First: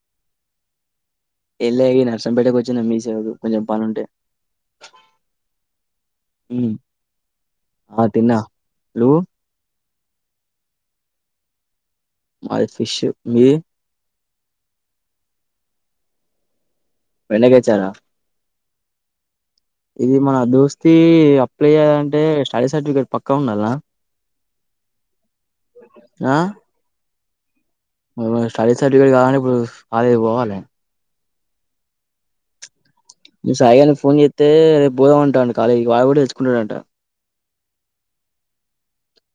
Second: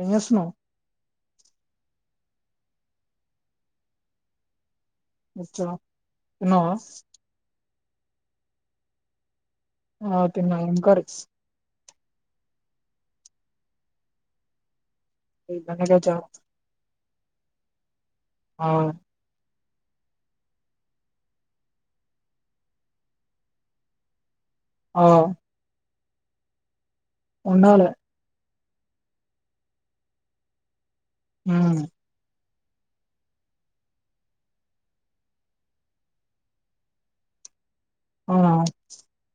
ఏం చేస్తున్నావ్ ఎం లే ఇ నర్సంపేటకు వచ్చిన మీ సేవకు కొంచెం పని ఉంటే వచ్చా ఊ తిన్నావా ఆ తిన్నా నువ్వు ఆ తిన్న ఏమ్ కర్రీ మాది ఫిష్ మీది బెండాకాయ చారు బెండకాయ చారు ఆ ఇది మన దోస్తీ అప్లై అయ్యాలంటే స్టడీ సర్టిఫికేట్ పక్కా ఉండాలా ఆ ఆ ఉండాలే స్టడీ సర్టిఫికేట్ కావాలంటే ఇప్పుడు కాలేజ్ పోవాలే హ్మ్ నేను సాయిగాని ఫోన్ చేతే రేపు పోదాంమంటాండు కాలేజీకి వాడు కూడా తెలుచుకుంటాడంట ఆ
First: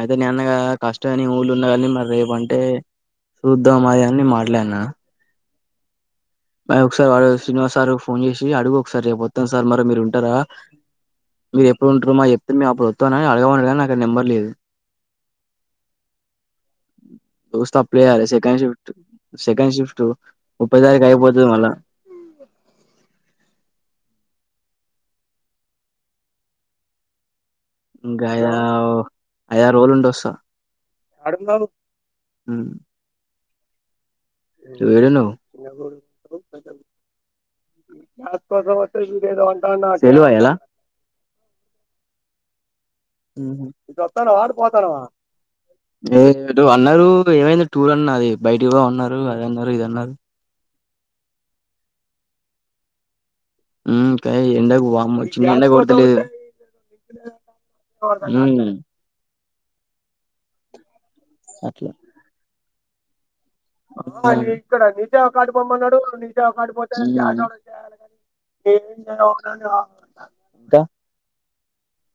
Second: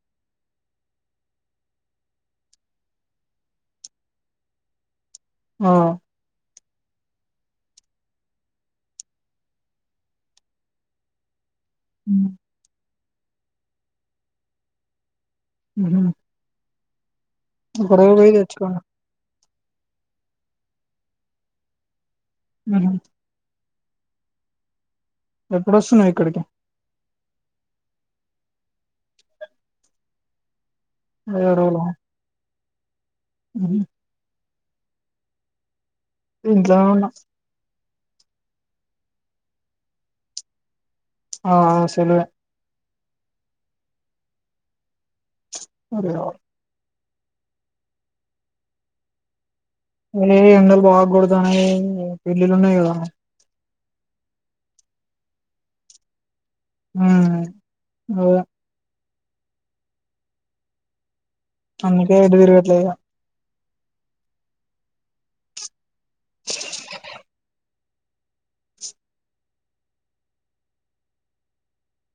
అయితే నేన్నగా కష్ట అని ఊళ్ళు ఉన్న కానీ మరి రేపు అంటే చూద్దామ్ అయి అని మాట్లాడినా ఆ ఒకసారి వాడు శ్రీనివాస్ సార్ ఫోన్ చేసి అడుగు ఒకసారి రేపు ఒత్తం సార్ మరి మీరు ఉంటారా మీరు ఎప్పుడు ఉంటారు మా చెప్తే మేము అప్పుడు ఒత్తం అని అడగ ఉండ కానీ నాకు నెంబర్ లేదు ఉ హు దోస్త్ అప్లై చేయాలే సెకండ్ షఫ్ట్ సెకండ్ షిఫ్ట్ ముప్పై తారీఖ అయిపోతది మళ్ళ ఉమ్మ్ ఎప్పుడుొస్తున్నావు ఇక్కడికి ఇంకా అయిదార్ ఐదుఆరు రోజులు ఉండి వస్తా ఎవర్ఎవలు మ్మ్ ఉమ్మ్ ఏడున్నావ్ ఇంట్లోనే ఉన్నా సెలవా ఇయాల ఆ ఆ సెలవే ఉహు ఇటు వత్తాన్నవా అటు పోతన్నావ అరే, లేదు అన్నారు ఏమైంది టూర్ అన్నారు బైటికి పోదాం అన్నారు ఇది అన్నారు ఏ ఎండలు బాగా కొడుతున్నాయి పెళ్లిళ్లు ఉన్నాయి కదా మ్మ్ కై ఎండ వమ్మ చిన్న ఎండ కొడతులేదు ఉమ్ అదే మ్మ్ అందుకే ఎటు తిరగట్లే ఈగ ఇక్కడ నిజే కాటిపోమ్మన్నాడు నిజే కాడిపోతే చేయాలి కాని ఇంకా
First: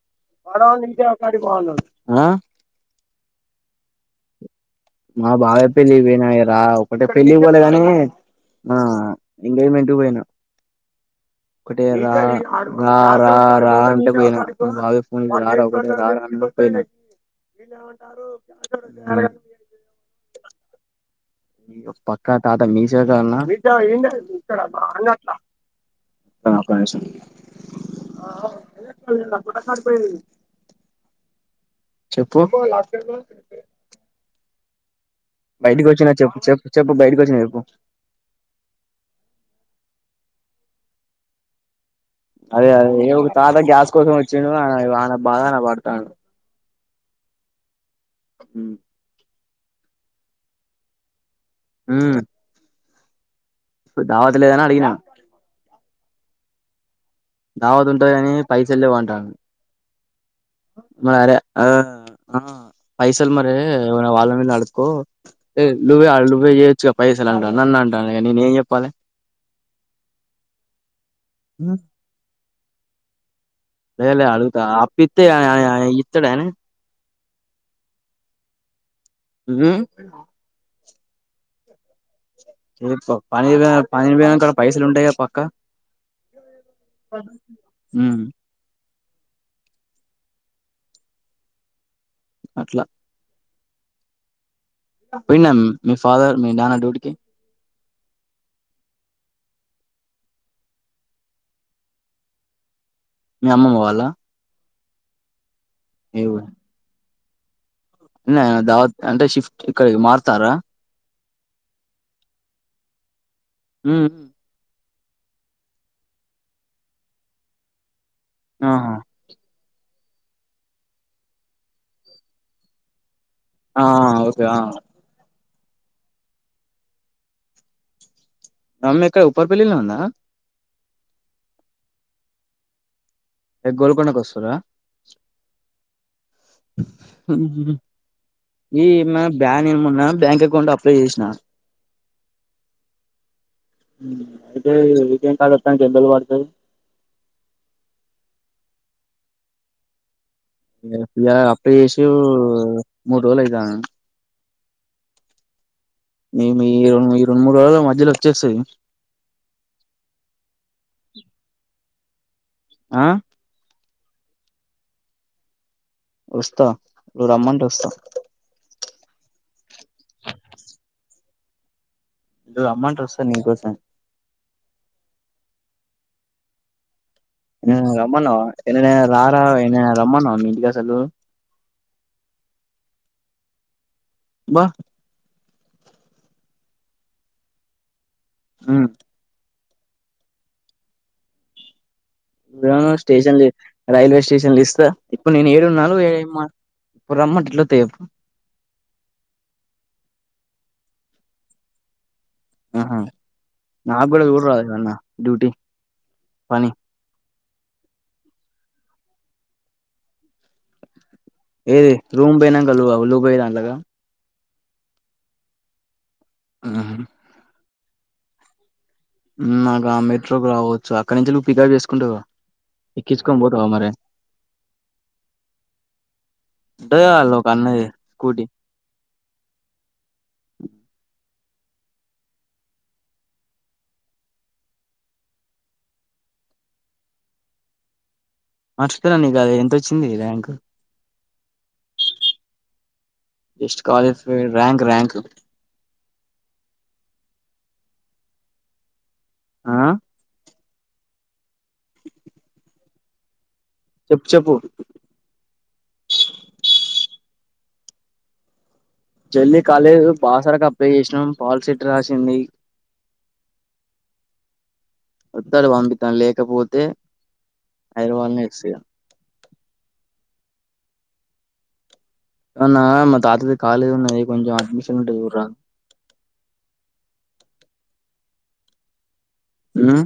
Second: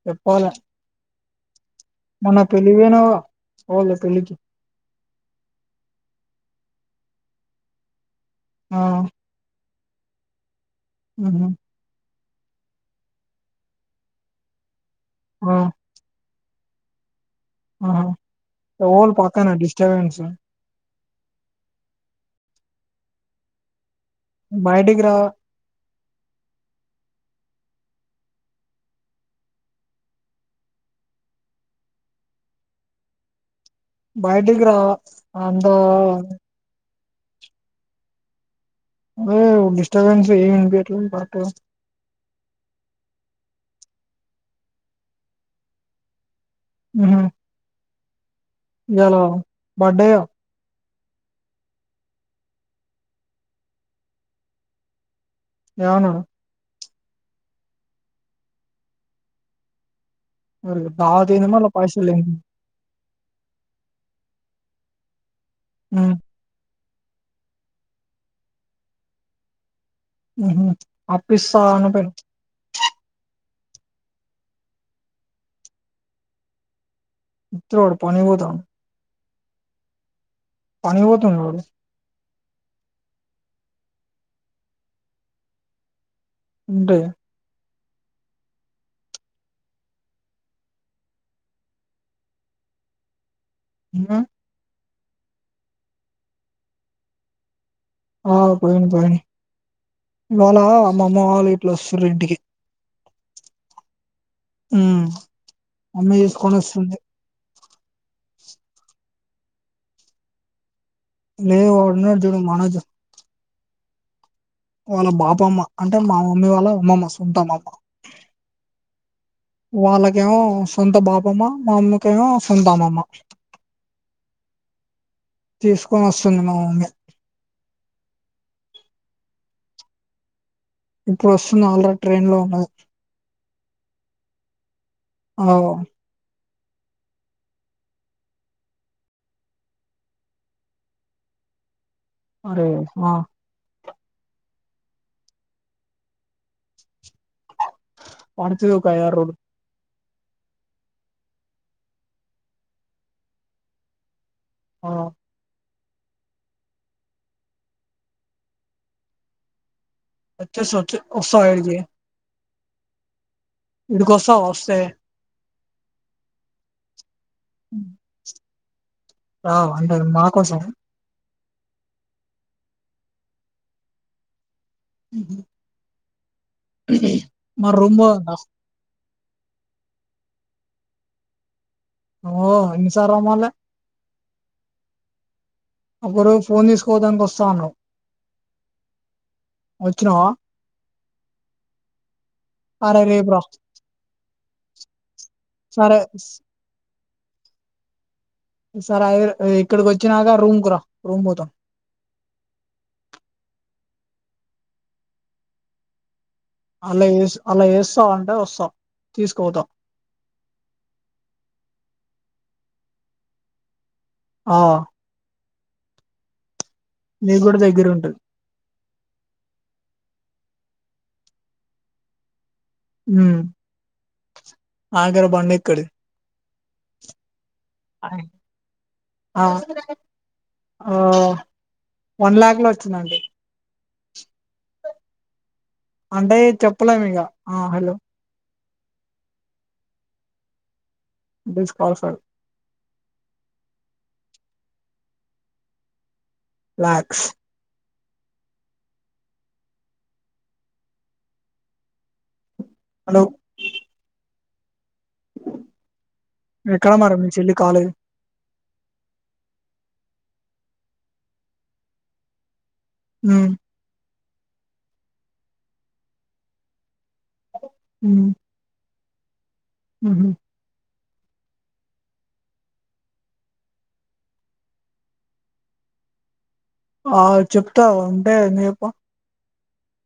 చెప్పాలి వాడ నికే ఆమెకాడికి పో అన్నాడు మొన్న పెళ్లికి పోయినావుగా పోలే పెళ్లికి మా బావే పెళ్ళి కి పోయినాయరా ఒకటే పెళ్ళి కి పోలే గాని ఆ ఎంగేజ్మెంట్ కి పోయినా ఉహు ఒకటే రా రా రా అంటే పోయిన బావ ఫోన్ రా ఆ రా ఒకటే రారా అంటే పోయిన వీళ్ళే [unintelligible] చాన్స్ పక్కా తాత మీసేవ కడనా [unintelligible] ఒక్క నిమిషం బయటికి రా [unintelligible] గుట్టకాడికీ పోయింది. చెప్పు బయటికి రావా బయటికి వచ్చిన చెప్పు చెప్పు చెప్పు బయటకి వచ్చిన చెప్పు ఎవ్ డిస్టర్బెన్సీ ఏమి అట్లా పాటో అదే అదే ఏ ఒక తాత గ్యాస్ కోసం వచ్చిండు ఆయన బాధ ఆయన పడతాండు ఉహు ఇయాలా బర్డే ఊ ధావత్ లేదని అడిగినా ఏమన్నాడు దావతు ఉంటది కాని పైసల్ లేవ్ అంటాండు మరి దావత్ మరే ఏంది ఆ మళ్ళ పైసలు ఏంది ఆ పైసలు మరి వాళ్ళ మీద అడుకో నువే ఉమ్ నువ్వే చిగా పైసలు అంటాండు నన్ను అంటాండు నేను ఏం చెప్పాలి ఉహు అప్పు ఇస్తావా లే లే అడుగుతా అప్పు ఇత్తే ఆ ఆ ఇత్తడా ఇత్తడు వాడు పోనిగూడదు వాన్ని ఊ పనికి పోతాండు వాడు పని పనినికి పైసలు ఉంటాయా పక్కా ఉంటే ఊ అట్లా ఉ పోయిండ మీ ఫాదర్ మీ నాన్న డ్యూటికి ఆ పోయింది పోయింది ఇవాళ అమ్మమ్మ వాళ్ళు గిట్ల వస్తూర్రు ఇంటికి మీ అమ్మమ్మ వాళ్ళ ఉ మమ్మీ తీసుకొని వస్తుంది అన్నయ్య దావత్ అంటే షిఫ్ట్ ఇక్కడికి మారుతారా లేదు వాడు ఉన్నాడు జూడు మనోజ్ ఉ ఉ వాళ్ళ బాపమ్మ అంటే మా మమ్మీ వాళ్ళ అమ్మమ్మ సొంతం మాకు ఆహా వాళ్ళకేమో సొంత బాపమ్మ మా అమ్మకేమో సొంత అమ్మమ్మ ఆ ఓకే ఆ తీసుకొని వస్తుంది మా మమ్మీ మమ్మీ ఇక్కడ ఉప్పరపల్లిలో ఉందా ఇప్పుడు వస్తుంది ఆల్రెడీ ట్రైన్ లోను ఏ గోల్కండ కు వస్తూర్ర ఆవ్ ఉహు ఈ ఏమ బ్యాన మొన్న బ్యాంక్ అకౌంట్ అప్లై చేసినా అరే ఆ ఉ అయితే ఏటీఎం కార్డు వత్తానికి ఎన్ని రోజులు పడతాయి పడుతుది ఒక ఐదు ఆరు రోజులు అప్లై చేసీ మూడు రోజుల అయిద ఆ మేము ఈ రెండు ఈ రెండు మూడు రోజుల మధ్యలో వచ్చేసిది వచెస్ వస్తావా ఇడికి ఆ ఈటీకోస్తవ వస్తె వస్తా నువు రమ్మంటే వస్తా రా అంటే మా కోసం ను రమ్మంటే వస్తా నీ కోసం అ హు రమ్మనవ ఎన్నడైనా రారా అయినా రామన్నవ మీ ఇంటికి అసలు ఓ ఎన్ని సార్లు రామాండ్ల అబ్బా ఒక రోజు ఫోన్ తీసుకోవడాానికి వస్తా అన్నావ్ హూ వచ్చినవ ఇను స్టేషన్లు రైల్వే స్టేషన్లు ఇస్తా ఇప్పుడు నేను ఏడు ఉన్నాను సరే ఏం మా [unintelligible] ఓ సారి అ ఇక్కడికి వచ్చినాక రూమ్ కురా రూమ్ పోతాం ఆహ నాగూడ చూడరా ఏదన్నా డ్యూటీ పని అలా అలా వేస్తా అంటే వస్తాం తీసుకోతాం ఏది రూమ్ పోయనా [unintelligible] ఆ ఆహా నీకు కూడా దగ్గర ఉంటది ఉమ్ ఆగ మెట్రోకి రావచ్చు అక్కడి నుంచి నువ్వు పికప్ చేసుకుంటావు గా ఎక్కించుకొని ఉమ్ పోతావా మరే ఆఖరి బండి ఎక్కడిది ఉంటది కదా [unintelligible] ఆన్నా దే స్కూటీ ఆ ఆ వన్ ల్యాక్ లో వచ్చిందండి అంటే చెప్పలేము ఇక ఆ హలో మర్చిపోయిన నీ కది ఎంతొచ్చింది rank disqualify disqualify rank rank lakhs ఆ హలో చెప్పు చెప్పు ఎక్కడ మరి మీ చెల్లి కాలేజ్ చెల్లి కాలేజ్ బాసరకప్లై చేసినా పాలసీట్ రాసింది ఉ వద్దాడు పంపితాను లేకపోతే హైదరవాలని [unintelligible] ఉహూ అవునా మ తాతది కాలిగా ఉన్నడి కొంచం అడ్మిషన్ ఉంటే చూడు రా ఆ చెప్తా ఉంటే ఎందుకు చెప్ప ఉమ్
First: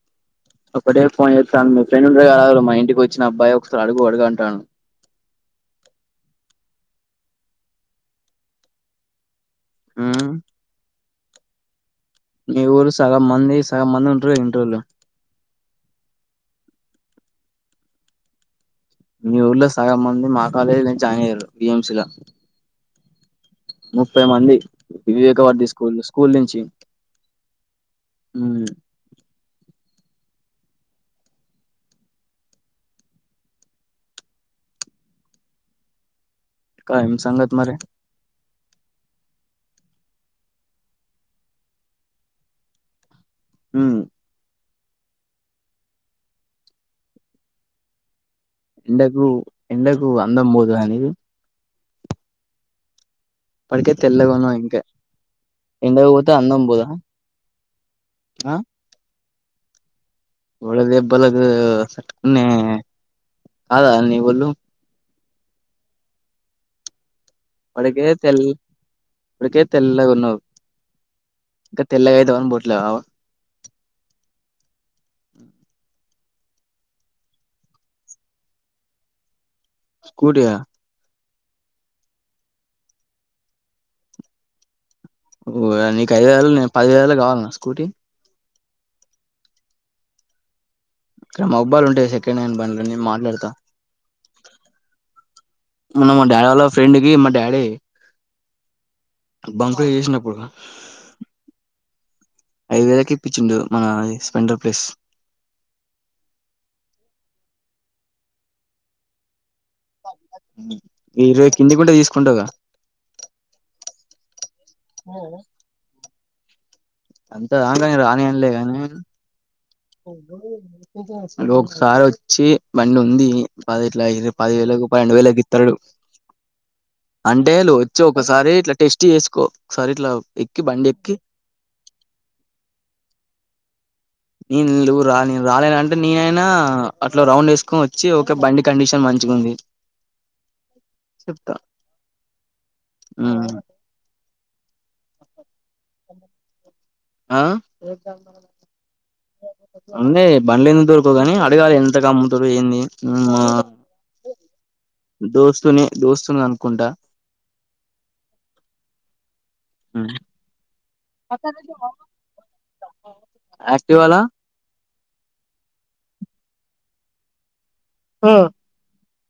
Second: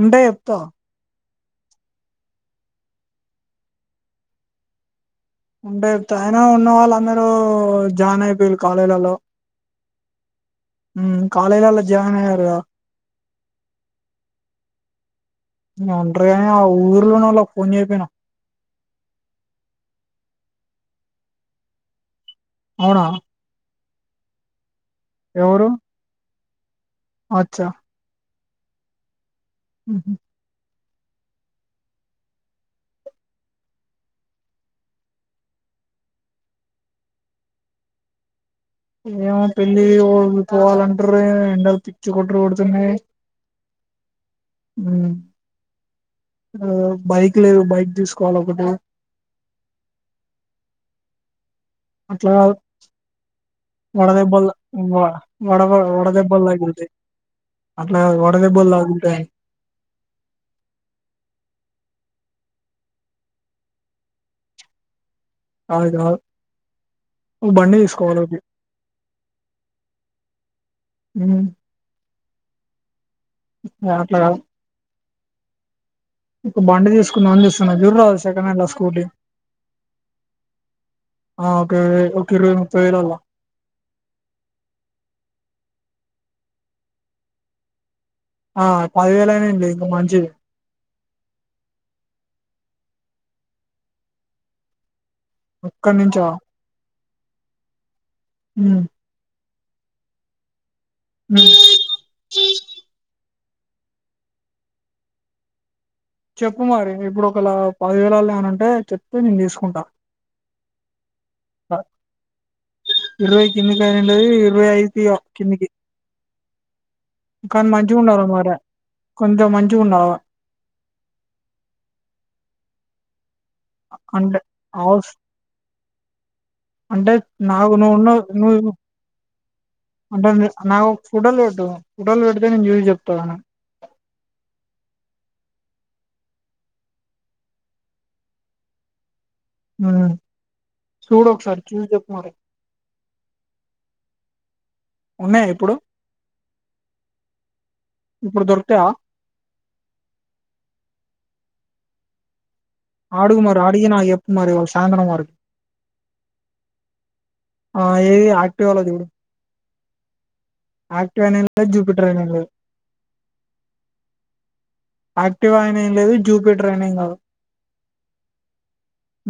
ఉంటే చెప్ ఒకడే ఫోన్ చేస్తాను మీ ఫ్రెండ్ ఉండరు కద మా ఇంటికి వచ్చిన అబ్బాయి ఒకసారి అడుగు అడుగు అంటండు ఉంటే చెప్తా ఆయిన ఉన్న వాళ్ళు అందరూ జాయిన్ అయిపోయారు కాలేజీలలో హుమ్ ఊమ్ కాలేజీ లలో మీ ఊరు సగం మంది సగం మంది ఉంట్ర ఇంటరోల్లు అంటరుగానే ఆ ఊర్లోనే వాళ్ళ ఫోన్ చేయపోయినా మీ ఊర్లో సగం మంది మా కాలేజీ లో జాయిన్ అయినారు బీఎంసీ ల అవునా ముప్పై మంది వివేకవర్ది ఎవరు స్కూల్ స్కూల్ నుంచి అచ్చా ఉ ఊహు క ఏం సంగత్ మరి ఏమో పెళ్ళి పోవాలంటరి ఎండలు పిచ్చి కొట్టురు కొడుతున్నాయి ఉమ్ ఉ బైక్ లేదు బైక్ తీసుకు ఎండకు ఎండకు అందం పోదు నిది అట్లగాదు ఇప్పటికే వడదెబ్బల్ తెల్లగాన్నావు ఇంకా వడ ఎండకు పోతే వడదెబ్బల్ అందం దగిళ్తే పోదా అట్లగాదు వడదెబ్బలు తగుల్తాయని వాడదబ్బలకు సట్కునే కాదరా నీ వొళ్ళు అవుజా వాడకే తెల్ అటికే తెల్లగున్నావ్ ఉమ్, ఇంకా తెల్లగయిదావని బోట్ల అట్లగదు ఒక బండి తీసుకుందమని జూస్తన్నా జరు రాదు సెకండ్ హ్యాండిల్ స్కూటీ స్కుటియా ఆ ఓకే ఒక ఇరువై ముప్ప వేలాల ఓ నీకు ఐదు వేలు నేను పదివేలు కావాలన్న స్కూటీ ఆ పదివేలయినాండి ఇంకా మంచిది ఇక్కడ మబ్బాలుంటాయ్ సెకండ్ హ్యాండ్ బనులున్న మాట్లాడతా అక్కడి మన మా నుంచా డాడోళ్ళ ఫ్రెండ్ కి మా డాడీ హ బంకు జేసినప్పుడు ఉమ్ చ్చిండు మన స్పెర్ ప్లేస్ చెప్పు మరి ఇప్పుడు ఒకలా పదివేలల్లో ఏమనంటే చెప్తే నేను తీసుకుంటా ఈ ర కిందికింటే తీసుకుంటగా ఇరవై కిందికి అనడిది ఇరవై ఐదు ఒక కిందికి అంత కానీ దాకా నే మంచిగా ఉండాల రానియనులే మరి గానీ కొంచెం మంచిగా ఉండాల అంటే ఒకసారి వచ్చి బండి ఉంది పది ఇట్లా అంటే పది వేలకు హౌస్ పన్నెండు వేలుకిస్తాడు అంటే నాకు నువ్వున్న ఒకసారి నువవు ఇట్లా టెస్ట్ చేసుకో ఒకసారి ఇట్లా అంటే ఎక్కి బండి నాకు ఎక్కి ఫడ ఫోటోలు పెడితే నేను జూసి జెప్తా నేను నురాలే రాలేనంటే నేనైనా అట్లా రౌండ్ యేసుకొనొచ్చి ఓకే బండి కండిషన్ మంచి అ సూడొక్సరీ చూస్జెప్ప మరి ఆ ఉన్నాయా ఇప్పుడు అ ఆ ఇప్పుడు దొరుకుతాయా అండి బండ్లు ఎందుకు దొరుకోగాని అడగాలెంత కమ్ముతారు ఏంది ఉమ్ అడుగు మరి అడిగి నాకు చెప్పు మరి వాళ్ళు సాయంత్రం వరకు దోస్తునే దోస్తుని అనుకుంటా ఆ ఏవి ఆక్టివాళ జూడు ఉమ్ లేదు జూపిటర్ అయిన లేదు యాక్టివాల యాక్టివ్ అయినే ఏం లేదు జూపీటర్ అయినేం గాదు ఆ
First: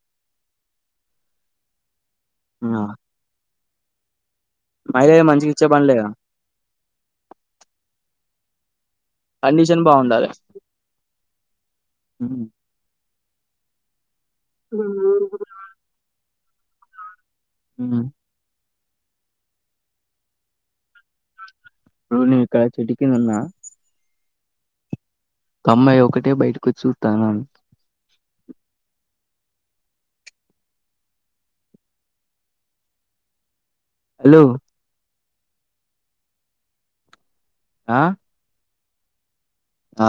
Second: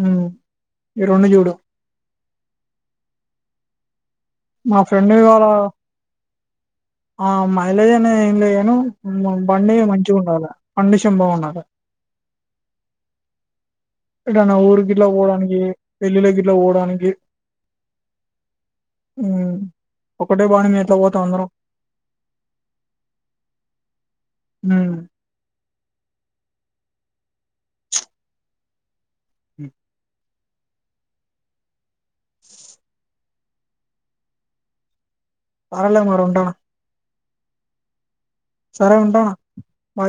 ఉ ఇరొండు చూడు ఆ మా ఫ్రెండే కావాలా ఇచ్చే బండ్లేగా ఆ మైలేజ్ అనే ఏం లేగాను బండి కండిషన్ మంచిగా ఉండాలా కండిషన్ బావుండాలే హ ఎటన ఊరి గిట్లా పోవడానికి పెళ్లిళ్లకి గిట్లా పోవడానికి ఉహు ఉ ఒకటే బండి మీద ఎట్లా అందరం బ్రో ఇక్కడ చెట్టు కింద ఉన్న ఉ ఒక అమ్మాయి ఒకటే బయటకు చూతంది నాన్ అ హాలో సార్లే మరి ఉంటా ఆ సరే ఉంటానా ఆ